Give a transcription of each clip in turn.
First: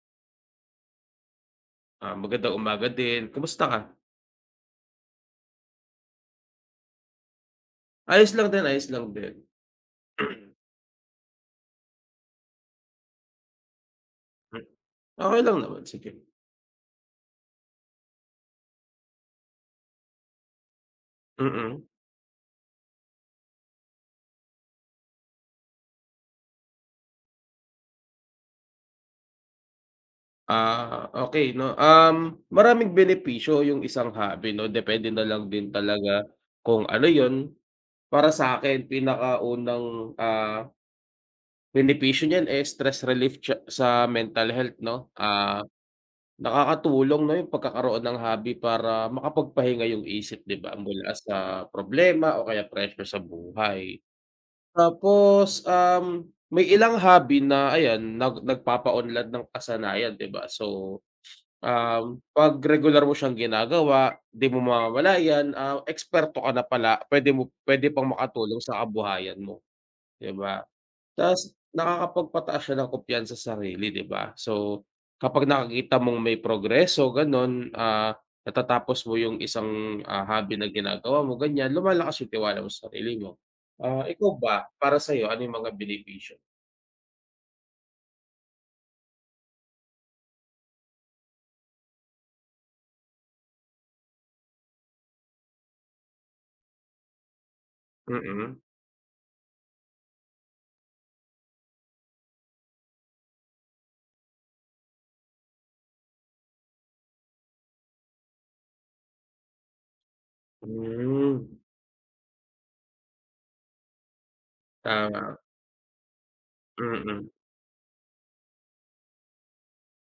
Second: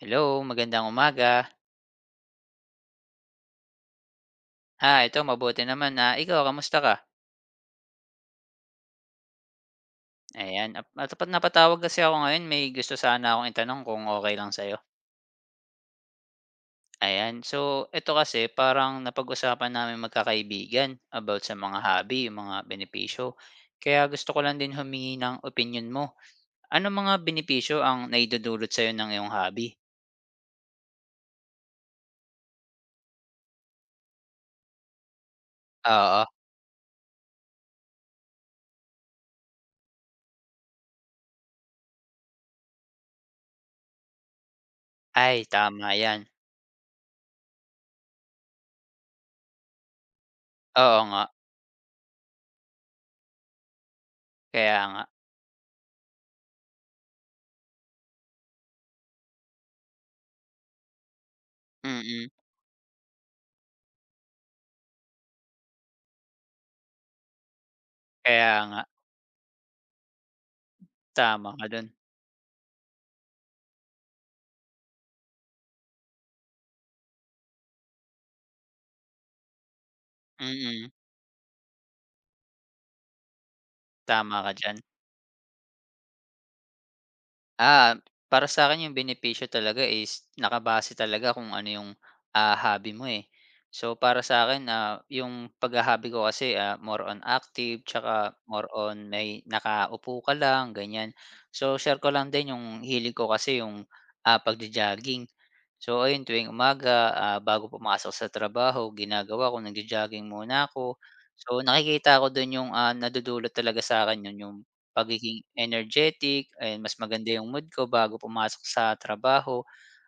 Hello, magandang umaga. Ah, magandang umaga din. Kumusta ka? Ito mabuti naman. Ikaw kamusta ka? Ayos lang din, ayos lang din. Ayan, napatawag kasi ako ngayon may gusto sana akong itanong kung okay lang sa'yo. Okay lang naman, sige. Ayan, so ito kasi parang napag-usapan namin magkakaibigan about sa mga Mm. hobby, yung mga benepisyo. Kaya gusto ko lang din humingi ng opinion mo. Ano mga benepisyo ang naidudulot sa'yo ng iyong hobby? Okay 'no. Maraming benepisyo yung isang hobby 'no, depende na lang din Oo. talaga kung ano yon. Para sa'kin pinakaunang, benepisyo niyan, eh, stress relief siya sa mental health 'no. Ay, tama 'yan. Nakakatulong 'no yung pagkakaroon ng hobby para makapagpahinga yung isip, 'di ba, Oo mula nga, sa problema o kaya pressure sa buhay. kaya nga. Tapos, may ilang hobby na ayan nagpapaunlad ng kasanayan, 'di ba? So, Mm, 'pag regular mo siyang ginagawa, 'di mo mamamalayan, eksperto ka na pala, puwede pang kaya makatulong sa nga. kabuhayan mo, 'di ba? Tama Ta's ka dun. nakakapagpataas siya ng kumpiyansa sa sarili, 'di ba? So, kapag nakikita mong may progreso gano'n, natatapos mo yung isang, hobby na Mm, ginagawa mo ganyan, lumalakas yung tiwala mo sa sarili mo. Ah, ikaw tama ka ba, diyan. para sa'yo ano yung mga benepisyo? Ah, Para sa akin yung benepisyo talaga is nakabase talaga kung ano yung, hobby mo, eh. So, para sa akin yung pagha-hobby ko kasi, more on active tsaka Mm. more on may nakaupo ka lang, ganyan. So, share ko lang din yung hilig ko kasi yung, pagjo-jogging. So, ayun tuwing umaga, bago pumasok sa trabaho ginagawa ko nagjo-jogging muna ako. Hmm, So, nakikita ko dun yung, nadudulot talaga sa'kin nun yung tama. pagiging energetic, ayan mas Mm. maganda yung mood ko bago pumasok sa trabaho.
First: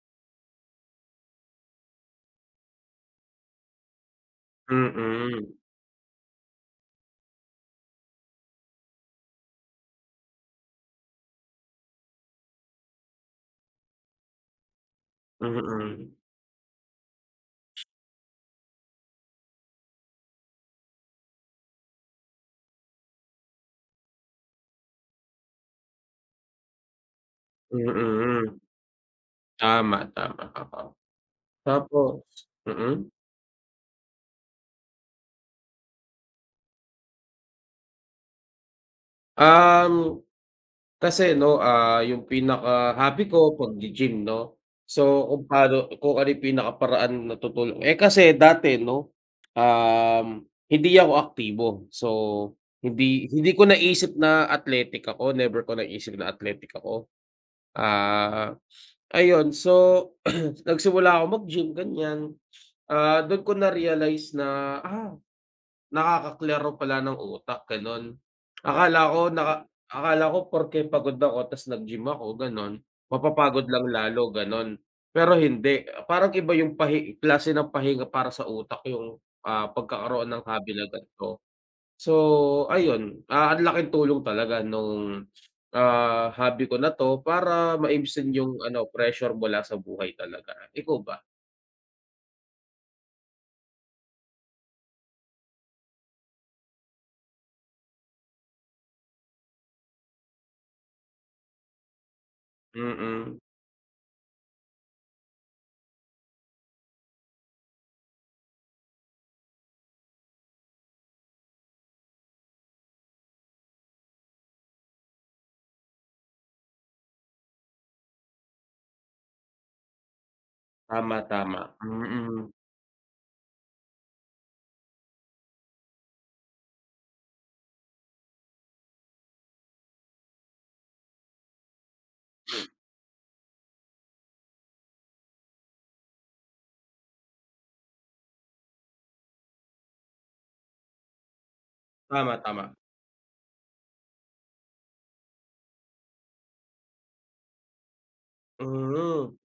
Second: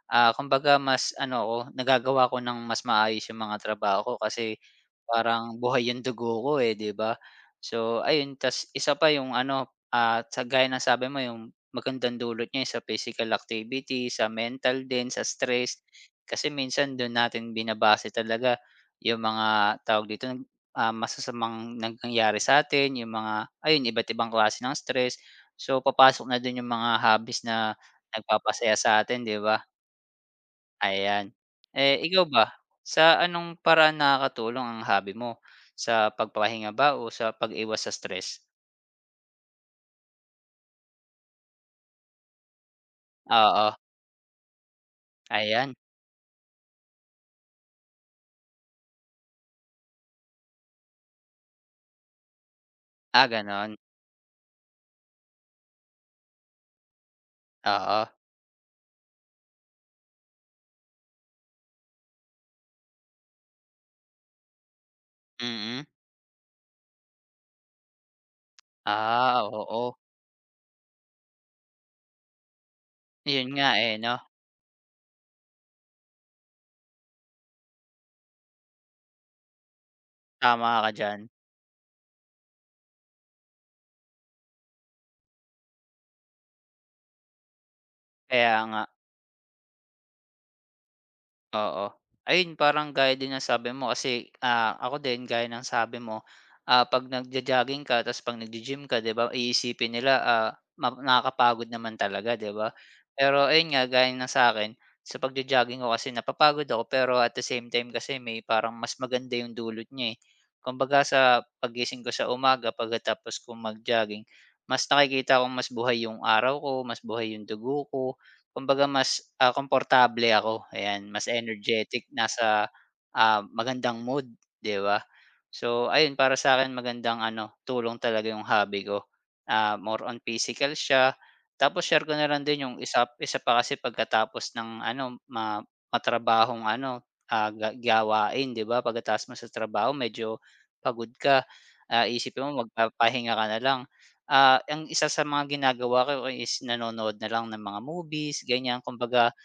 Kumbaga mas ano ako, nagagawa ko ng mas maayos yung mga trabaho ko kasi Mm. parang buhay yung dugo ko, eh, 'di ba? So ayun, ta's isa pa yung ano, at sa gaya ng sabi mo yung magandang dulot niya sa physical activity, sa mental din, sa stress. Mm. Kasi minsan doon natin binabase talaga yung mga tawag dito, masasamang nangyayari sa atin yung mga ayun, iba't ibang klase ng stress. So papasok na dun yung mga hobbies na Mm. nagpapasaya sa atin 'di ba? Tama, tama, oo. Ayan. Eh, ikaw ba, Tapos mm. sa anong paraan nakakatulong ang hobby mo? Sa pagpapahinga ba o sa pag-iwas sa stress? Um, kasi 'no, ah, yung pinaka-hobby ko Oo, paggi-gym 'no. So, kung ayan. paano kung ano yung pinakaparaan na tutulong eh, kasi dati 'no, um, hindi ako aktibo. So, hindi hindi ko Gano'n. naisip na athletic ako, never ko naisip na athletic ako. Oo, Ah, Ayun so, nagsimula ako mag-gym ganyan. Ah, dun ko na-realize na, ah, mm. nakakaklaro pala ng utak gano'n. Oo. Akala ko porke pagod ako ta's nag-gym ako gano'n, Yun mapapagod nga, lang eh, 'no, lalo gano'n. Pero hindi, parang iba yung klase ng pahinga para sa utak yung, pagkakaroon ng hobby tama na ka diyan. ganito. So ayun, ang laking tulong talaga nung, hobby ko na 'to para maibsan yung Kaya nga. ano pressure mula sa buhay talaga. Ikaw ba? Oo. Ayun parang gaya din ng sabi mo kasi, ako din gaya ng sabi mo, 'pag nagjo-jogging ka tapos 'pag naggi-gym ka 'di ba iisipin nila, nakakapagod naman talaga 'di ba? Mm, Pero ayun nga gaya ng sa'kin, sa pagjo-jogging ko kasi napapagod ako pero at the same time kasi may parang mas maganda yung dulot niya, eh. Kumbaga sa pagising ko sa umaga pagkatapos kong mag-jogging, mas nakikita kong mas buhay yung araw ko, mas buhay yung dugo ko, kumbaga mas, komportable ako, ayan. tama, Mas tama. energetic, Mm, nasa, magandang mood, 'di ba? So ayun, para sa akin magandang ano, tulong talaga yung hobby ko. More on physical siya, tapos share ko na lang din yung isa isa pa kasi pagkatapos ng ano, matrabahong ano, ah, ga gawain, 'di ba? Pagkatapos mo sa trabaho medyo pagod ka, tama, isipin mo tama. magpapahinga ka na lang. Ang isa sa mga ginagawa ko is nanonood na lang ng mga movies ganyan kumbaga Mm.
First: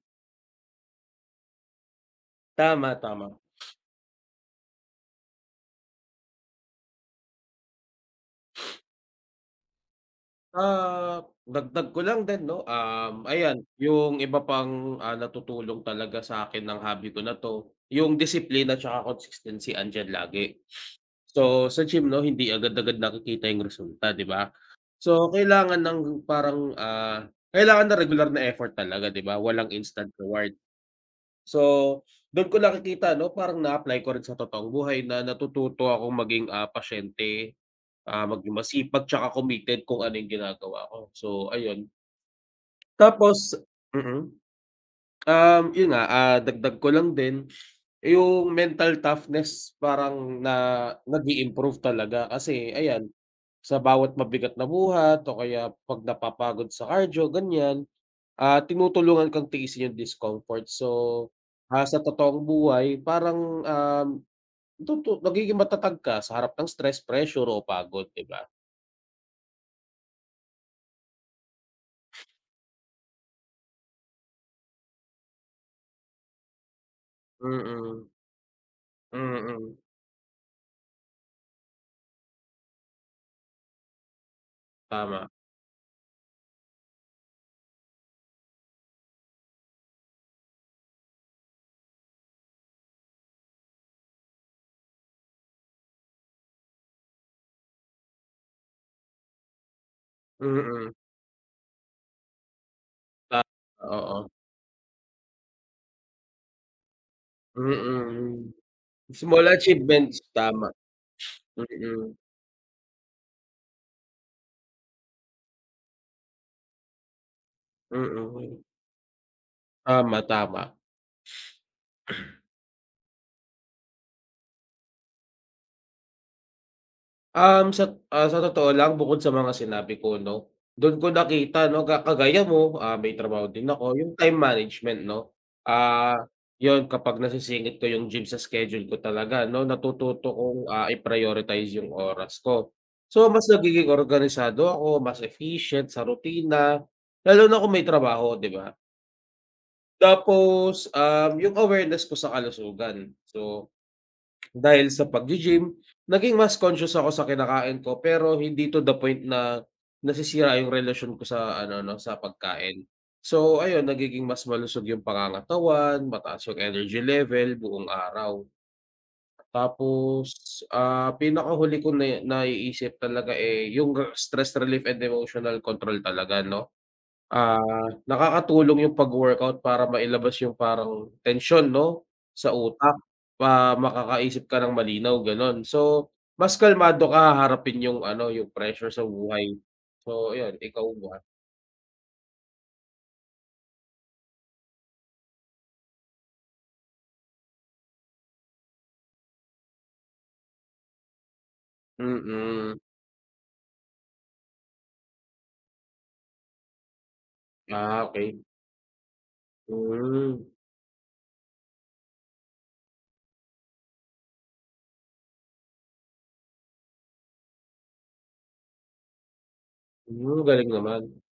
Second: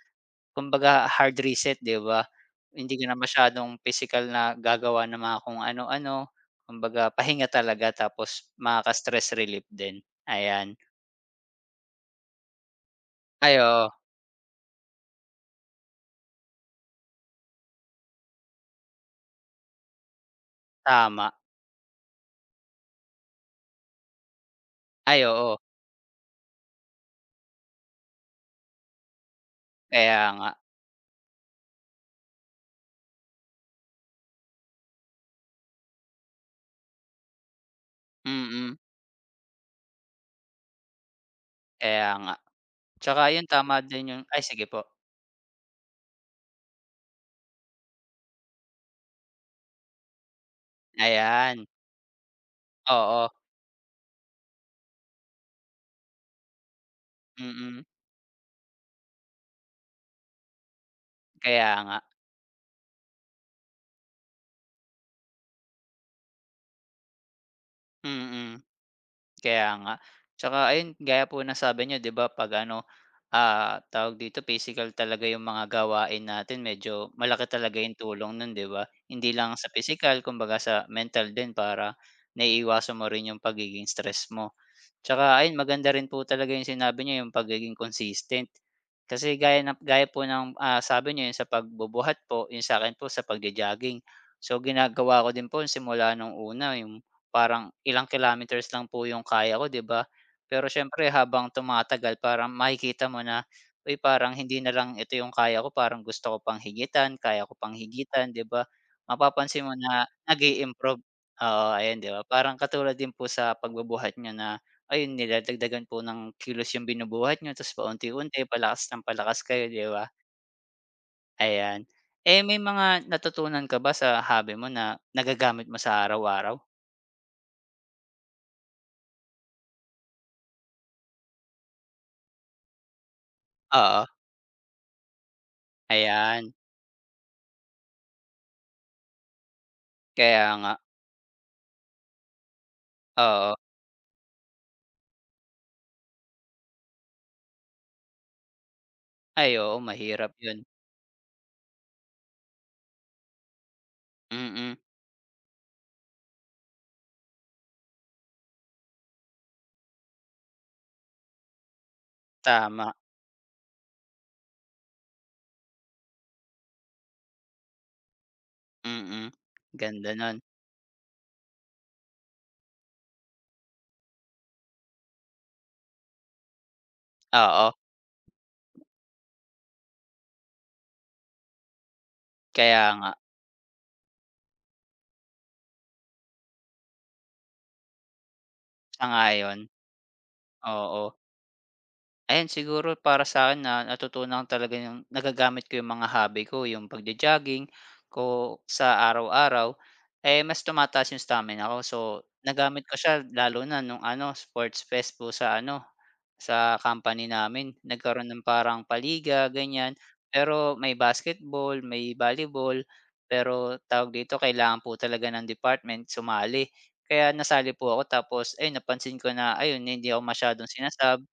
kumbaga hard reset 'di ba? Hindi Tama, ka na tama. masyadong pisikal na gagawa ng mga kung ano-ano, kumbaga pahinga talaga tapos makaka-stress relief din, ayan. Ah, dagdag ko lang din 'no, um, Ay ayan oo, yung iba pang, natutulong talaga sa'kin ng hobby ko na 'to, yung disiplina tsaka consistency andiyan lagi. tama. So, sa gym 'no, hindi agad-agad nakikita yung resulta, 'di ba? Ay So, oo, parang, ah, kailangan ng regular na effort talaga, 'di ba? Walang instant kaya nga, reward. So, dun ko nakikita 'no, parang na-apply ko rin sa totoong buhay na natututo akong maging, pasyente. Ah, maging mm, masipag tsaka committed kung ano yung ginagawa ko. So ayun, kaya nga. Tsaka yun tapos tama din yung mm. ay sige po. Um, yun nga, ah, dagdag ko lang din, yung mental toughness parang na Ayan, nag-i-improve talaga kasi ayan, oo, sa bawat mabigat na buhat o kaya 'pag napapagod sa cardio mm, ganyan, tinutulungan kang tiisin yung discomfort. So, kaya nga, sa totoong buhay parang, um, nagiging matatag ka sa harap ng stress, pressure o pagod, 'di ba? mm. Kaya nga. Tsaka ayun, gaya po ng sabi niyo 'di ba 'pag ano, tawag dito physical talaga yung mga gawain natin medyo malaki talaga yung Mm, tulong nun 'di ba? Hindi lang sa mm. pisikal kumbaga sa mental din para naiiwasan mo rin yung pagiging stress mo. Tama, Tsaka ayun maganda rin po talaga yung sinabi niyo yung pagiging consistent. Kasi gaya po ng, sabi niyo yung sa pagbubuhat po, yung sa'kin po sa pagjo-jogging. So ginagawa ko din po simula nung una yung parang ilang kilometers lang po yung kaya ko 'di ba? Pero mm. siyempre habang tumatagal parang makikita mo Ta na, uy Oo, parang hindi na lang ito yung kaya ko, parang gusto ko pang higitan, kaya ko pang higitan 'di mm. ba? Small Mapapansin mo na achievements, nag tama, improve. Oo, ayan mm, 'di ba? Parang katulad din po sa pagbubuhat niyo na ayun niladagdagan po ng kilos yung binubuhat niyo ta's paunti-unti mm. palakas ng palakas kayo, 'di ba? Tama, tama. Ayan. Eh, may mga natutunan ka ba sa hobby mo na nagagamit mo sa araw-araw? Um, sa ah, sa totoo lang bukod sa mga sinabi ko 'no, dun ko nakita 'no kagaya mo, ah, may trabaho din ako, Oo. yung time management 'no. Ah, Ayan, yun kapag nasisingit ko yung gym sa schedule ko talaga 'no, natututo kaya kong, nga. I-prioritize yung oras ko. So, mas Oo. nagiging organisado ako, mas efficient sa rutina, lalo na kung may trabaho, 'di ba? Ay, oo mahirap yun. Tapos, yung awareness ko sa kalusugan. So, Mm, dahil sa pag gym naging mas conscious ako sa kinakain ko pero hindi to the point na nasisira yung relasyon ko sa ano 'no, sa pagkain. tama. So ayun, nagiging mas malusog yung pangangatawan, mataas yung energy level buong araw. Mm, ganda nun. Tapos, ah, pinakahuli ko na naiisip talaga, eh, yung stress relief and emotional control talaga 'no. Ah, Oo, nakakatulong yung pag-workout para mailabas yung parang tensyon 'no, sa kaya utak, nga. Makakaisip ka ng malinaw gano'n. So, mas kalmado ka haharapin yung ano, yung pressure sa buhay. Sangayon. Ayon So ayun, ikaw oo. ba? Ayan siguro para sa akin na natutunan ko talaga yung nagagamit ko yung mga hobby ko, yung pagjo-jogging ko sa araw-araw, eh, mas tumataas yung stamina ko. So, Mm. nagamit ko siya lalo na nung ano, sports fest po sa ano, sa company namin. Ah, Nagkaroon okey. ng parang paliga ganyan. Hmm, Pero may basketball, may volleyball, pero tawag dito, kailangan po talaga ng department sumali. Kaya nasali po ako tapos ayun, napansin ko na ayun, hindi ako hmm, masyadong galing naman. sinasab.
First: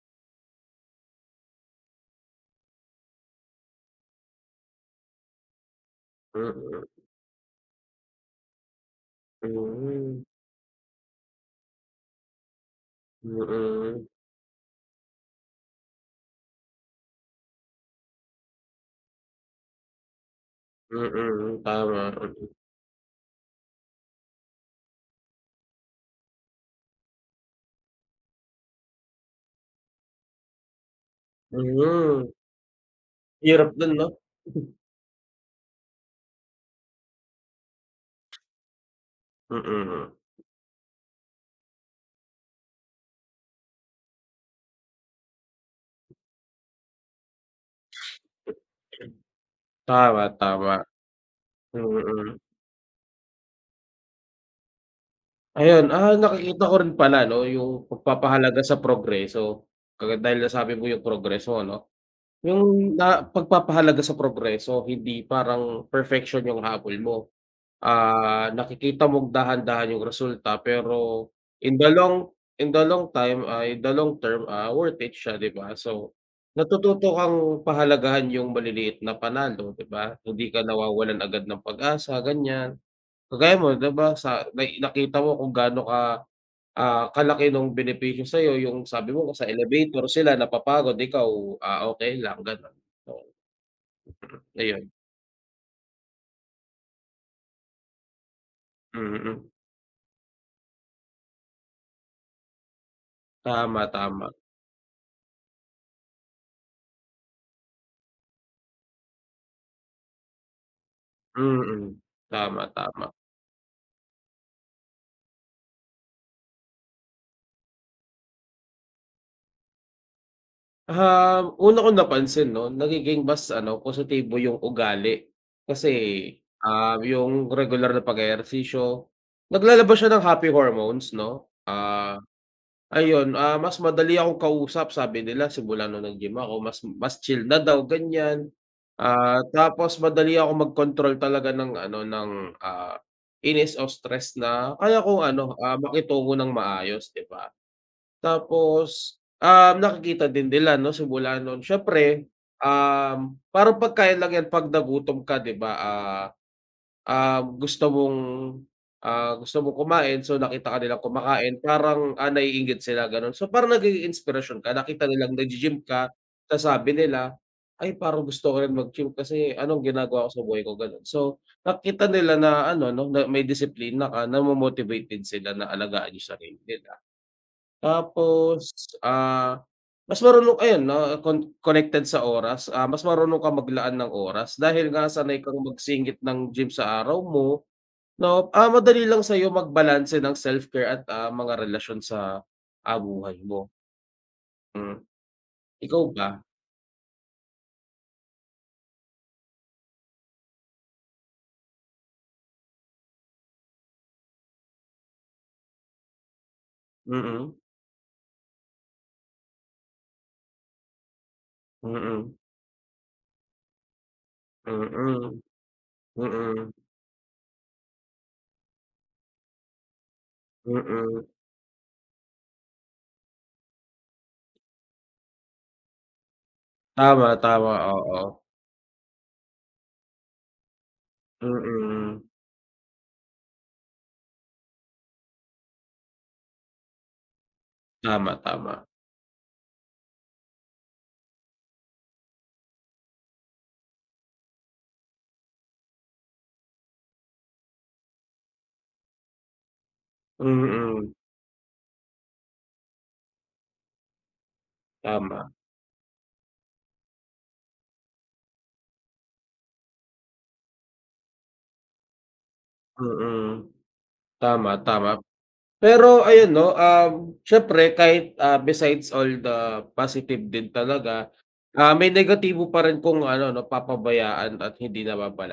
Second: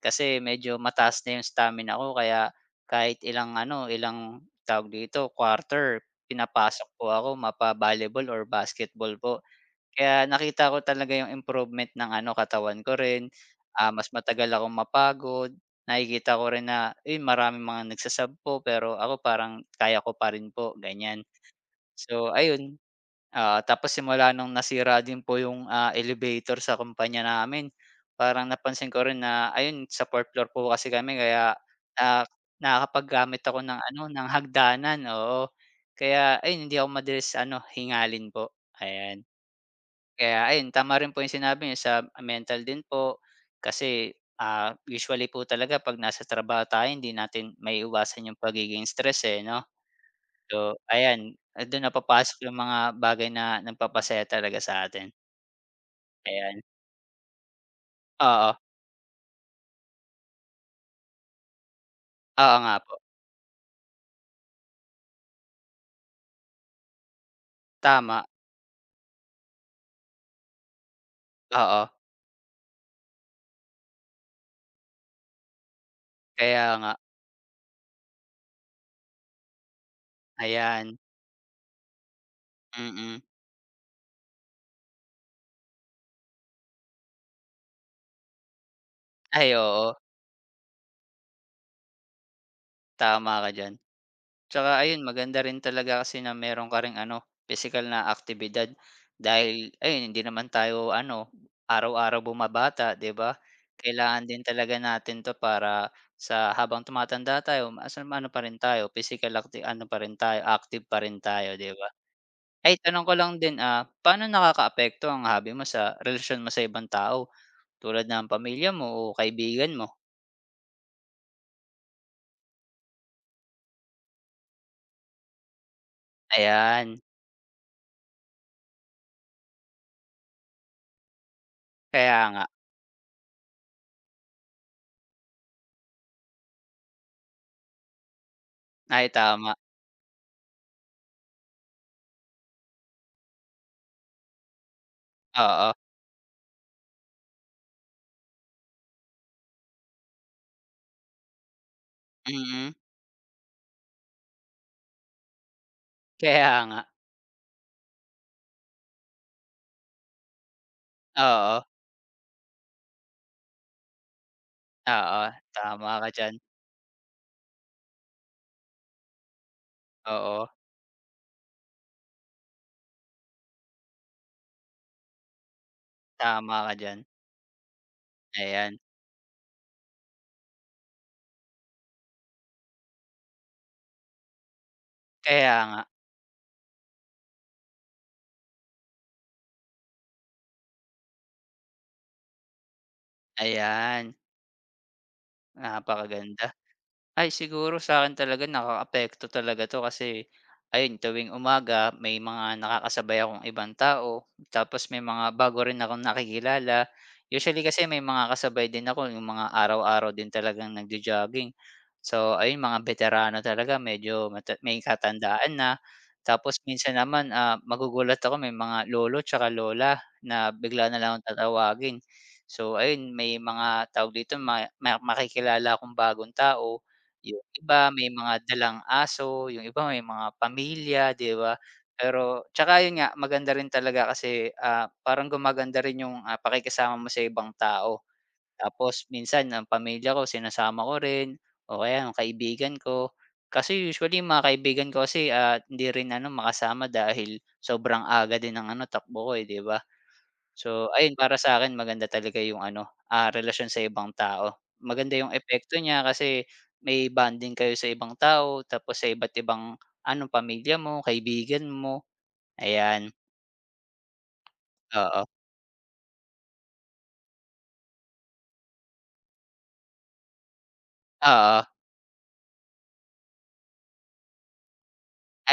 Kasi medyo mataas na yung stamina ko kaya kahit ilang ano, ilang tawag dito, quarter, Mm, pinapasok po ako mapa-volleyball or basketball po. hmm, Kaya nakita ko talaga yung improvement ng ano, katawan ko rin, mm, mas matagal akong mapagod, nakikita ko rin na, eh maraming mga nagsa po pero ako parang kaya ko pa rin po, ganyan. mm, tama, So mm. ayun, oo, tapos simula nung nasira din po yung, elevator sa kumpanya namin, parang napansin ko rin na ayun sa 4th floor po kasi kami kaya, Hmm, ah, nakakapaggamit ako hirap ng nun ano, 'no? ng hagdanan, oo. Kaya ayun hindi ako madalas ano, hingalin po, ayan. Mm, Kaya ayun tama rin po yung sinabi niyo sa mental din po kasi, usually po talaga 'pag nasa trabaho tayo hindi natin maiiwasan yung pagiging stress, eh, 'no? tama, So, tama, ayan, dun na mm. papasok yung mga bagay na nagpapasaya talaga sa atin, Ayun, ayan. nakikita ko rin pala 'no, yung Oo, pagpapahalaga sa progreso, dahil nasabi mo yung progreso 'no. oo nga po, Yung pagpapahalaga sa progreso, hindi parang perfection yung habol mo. tama, Ah, nakikita mong dahan-dahan yung resulta pero in oo, the long in the long term, ah, worth it siya, 'di ba? So, kaya nga, natututo kang pahalagahan yung maliliit na panalo, 'di ba? Hindi ka ayan, nawawalan agad ng pag-asa, ganyan. mm. Kagaya mo, 'di ba, sa na nakita mo kung gaano ka, kalaki nung benepisyo sa'yo yung sabi mo sa Ay oo, elevator, sila napapagod, ikaw, ah, okey lang gano'n. Oo, tama ka diyan. Tsaka ayun, ayun maganda rin talaga kasi na meron ka ring ano, pisikal na aktibidad mm. dahil ayun hindi naman tayo ano, araw-araw bumabata 'di ba? Tama, Kailangan tama, din talaga natin 'to para sa habang tumatanda tayo as in, ano pa rin tayo active pa rin tayo 'di ba? mm. Tama, Ay tanong tama. ko lang din, paano nakakaapekto ang hobby mo sa relasyon mo sa ibang tao tulad ng pamilya mo o kaibigan mo? Um, una kong napansin 'no, nagiging mas ano positibo yung ugali kasi, Ayan, yung regular na pag-ehersisyo, naglalabas siya ng happy hormones 'no, ah. kaya nga. Ayun, mas madali akong kausap sabi nila simula nung nag-gym ako mas mas chill na daw ganyan. Ay Ah, tama, tapos madali akong mag-control talaga ng ano ng, ah, inis o stress na kaya kong ano, oo, makitungo ng maayos 'di ba? Tapos, nakikita din nila 'no simula nun siyempre, mm, parang pagkain lang yan 'pag nagutom ka 'di ba, ah, kaya nga. Ah, gusto mong, gusto mong kumain, so nakita ka nilang kumakain Oo, parang, naiinggit sila gano'n. So parang nagiging inspirasyon ka, nakita oo, nilang naggi-gym tama ka ka, diyan. tas sabi nila, "Ay parang gusto ko rin mag-gym kasi anong ginagawa ko sa Oo, buhay ko," gano'n. So nakita nila na ano 'no, na may disiplina ka, namo-motivate din sila na alagaan yung tama sarili ka nila. diyan, Tapos, ayan. ah, mas marunong ayun na connected sa oras, ah, mas marunong kang maglaan ng oras dahil nga sanay Kaya kang nga, magsingit ng gym sa araw mo. 'No, madali lang sa'yo magbalanse ng self-care at, mga relasyon sa, buhay mo, ayan, hmm. Ikaw ba? napakaganda. Ay siguro sa'kin talaga nakakaapekto talaga 'to kasi ayun tuwing umaga may mga nakakasabay akong ibang tao, tapos may mga bago rin akong nakikilala. Mm, Usually kasi may mga kasabay din ako yung mga araw-araw din talagang nagjo-jogging. mm, So ayun mga veterano talaga medyo may mm, katandaan na. Tapos mm, minsan naman, magugulat ako may mga lolo tsaka lola na bigla na lang mm. akong tatawagin. So ayun may mga tawag dito ma ma makikilala akong bagong tao Tama, yung tama, iba may oo. mga dalang aso, yung iba may mga pamilya, 'di ba? Mm, Pero tsaka yun nga, maganda rin talaga kasi, parang gumaganda rin yung, pakikisama mo sa ibang tao. tama, tama. Tapos minsan ang pamilya ko sinasama ko rin o kaya yung kaibigan ko. Kasi usually yung mga kaibigan ko kasi, hindi rin ano makasama dahil sobrang aga din ng ano takbo ko, eh, 'di ba? So, Mm, ayun para sa akin maganda talaga yung ano, relasyon sa ibang tao. Maganda yung tama. epekto niya kasi may bonding kayo sa ibang tao tapos sa iba't ibang ano, pamilya mo, kaibigan mo, ayan. Mm, tama, tama. Oo, Pero ayun 'no, um, siyempre kahit, ah, besides all the positive din talaga, oo. May negatibo pa rin kung ano 'no, papabayaan at hindi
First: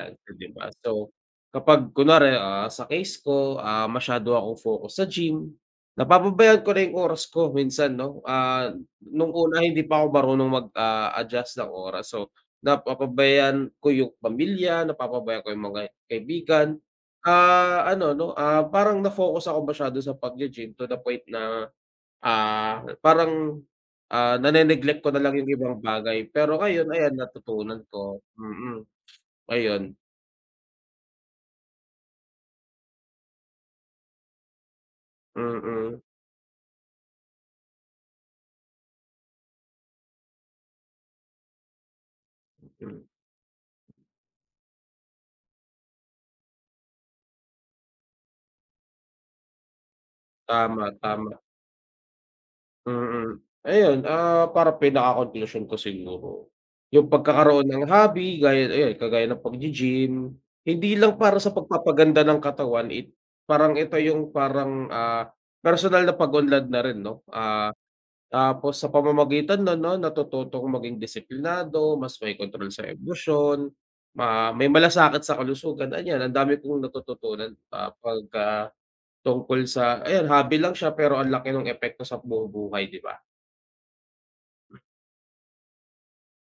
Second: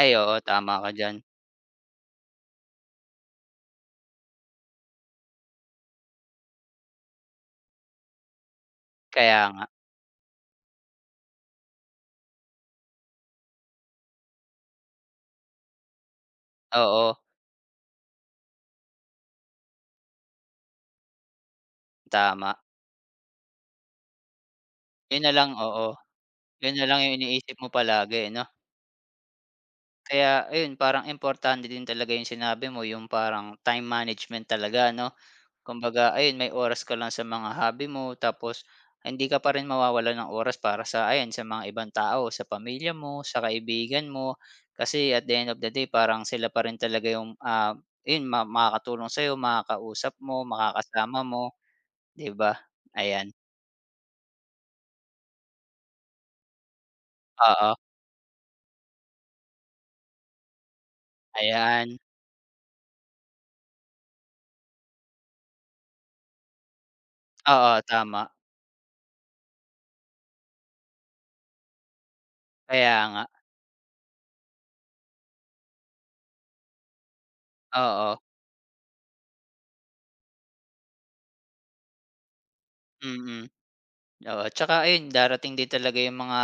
Ay, oo, 'di ba? tama ka So, diyan. kapag kunwari, sa case ko, masyado akong focus sa gym, napapabayaan ko na yung oras ko minsan 'no. Ah, nung Kaya nga. una hindi pa ako marunong mag, adjust ng oras. So, napapabayaan ko yung pamilya, napapabayaan ko yung mga kaibigan. Oo, Ah, ano 'no, parang na-focus ako masyado sa paggi-gym to the point na, tama. ah, parang, nane-neglect ko Yun na na lang yung lang, ibang oo. bagay. Pero Yun na ngayon lang ayan yung iniisip mo natutunan palagi, ko, eh, 'no? mm, ayun, Kaya ayun, parang importante din talaga yung sinabi mo, yung parang time management talaga, 'no? mm, Kumbaga ayun, may oras ka lang sa mga hobby mo tapos hindi ka pa rin mawawalan ng oras para sa ayan, sa mga ibang tao, sa pamilya hmm, mo, sa kaibigan mo. Kasi at the end of the day parang sila pa rin talaga yung, ayun makakatulong sa'yo, makakausap mo, tama, makakasama tama, mo, 'di ba? mm. Ayan, Ayun, parang pinakakonklusyon ko siguro, yung pagkakaroon oo, ng hobby gaya ayun kagaya ng paggi-gym, hindi lang para sa ayan, pagpapaganda ng katawan parang ito yung parang, personal na pag-unlad na rin 'no, ah. oo, tama. Tapos sa pamamagitan nun 'no, natututo akong maging disiplinado, mas may kontrol sa Kaya nga, emosyon, may malasakit sa kalusugan, ayan ang dami kong natututunan, ah, oo, pagka tungkol sa ayan hobby lang siya pero ang laki ng epekto sa buong buhay, 'di ba? mm, oo. Tsaka ayun darating din talaga yung mga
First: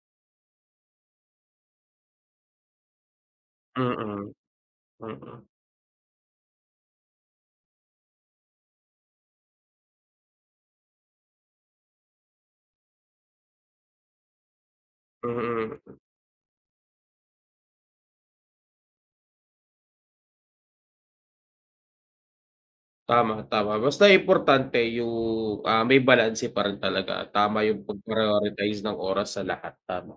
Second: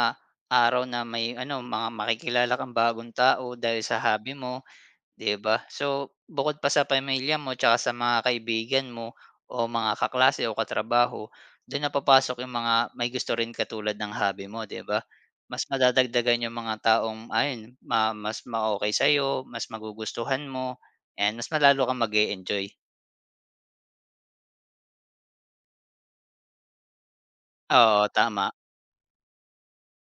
araw na may ano, mga makikilala kang bagong tao dahil sa Mm, hobby mo. 'Di mm, ba? So, bukod pa sa pamilya mo tsaka sa mga kaibigan mo o mga kaklase o katrabaho, do'n na papasok yung mga may gusto rin katulad ng hobby mo, 'di ba? Mas mm. madadagdagan yung mga taong ayun, mas ma-okey sa'yo, mas magugustuhan mo, and mas lalo kang mag-e-enjoy. Tama, tama basta importante yung, may balanse pa rin talaga, tama yung Oo, tama. pag-prioritize ng oras sa lahat, tama.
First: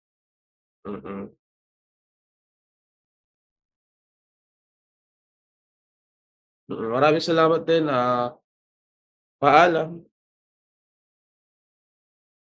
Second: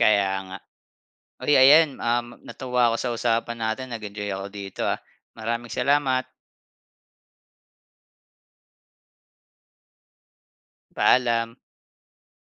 Kaya nga. Mm, mm. Uy, ayan, natuwa ako sa usapan natin, nag-enjoy ako dito, ah. Maraming salamat. Mm, maraming salamat din, ah, paalam. Paalam.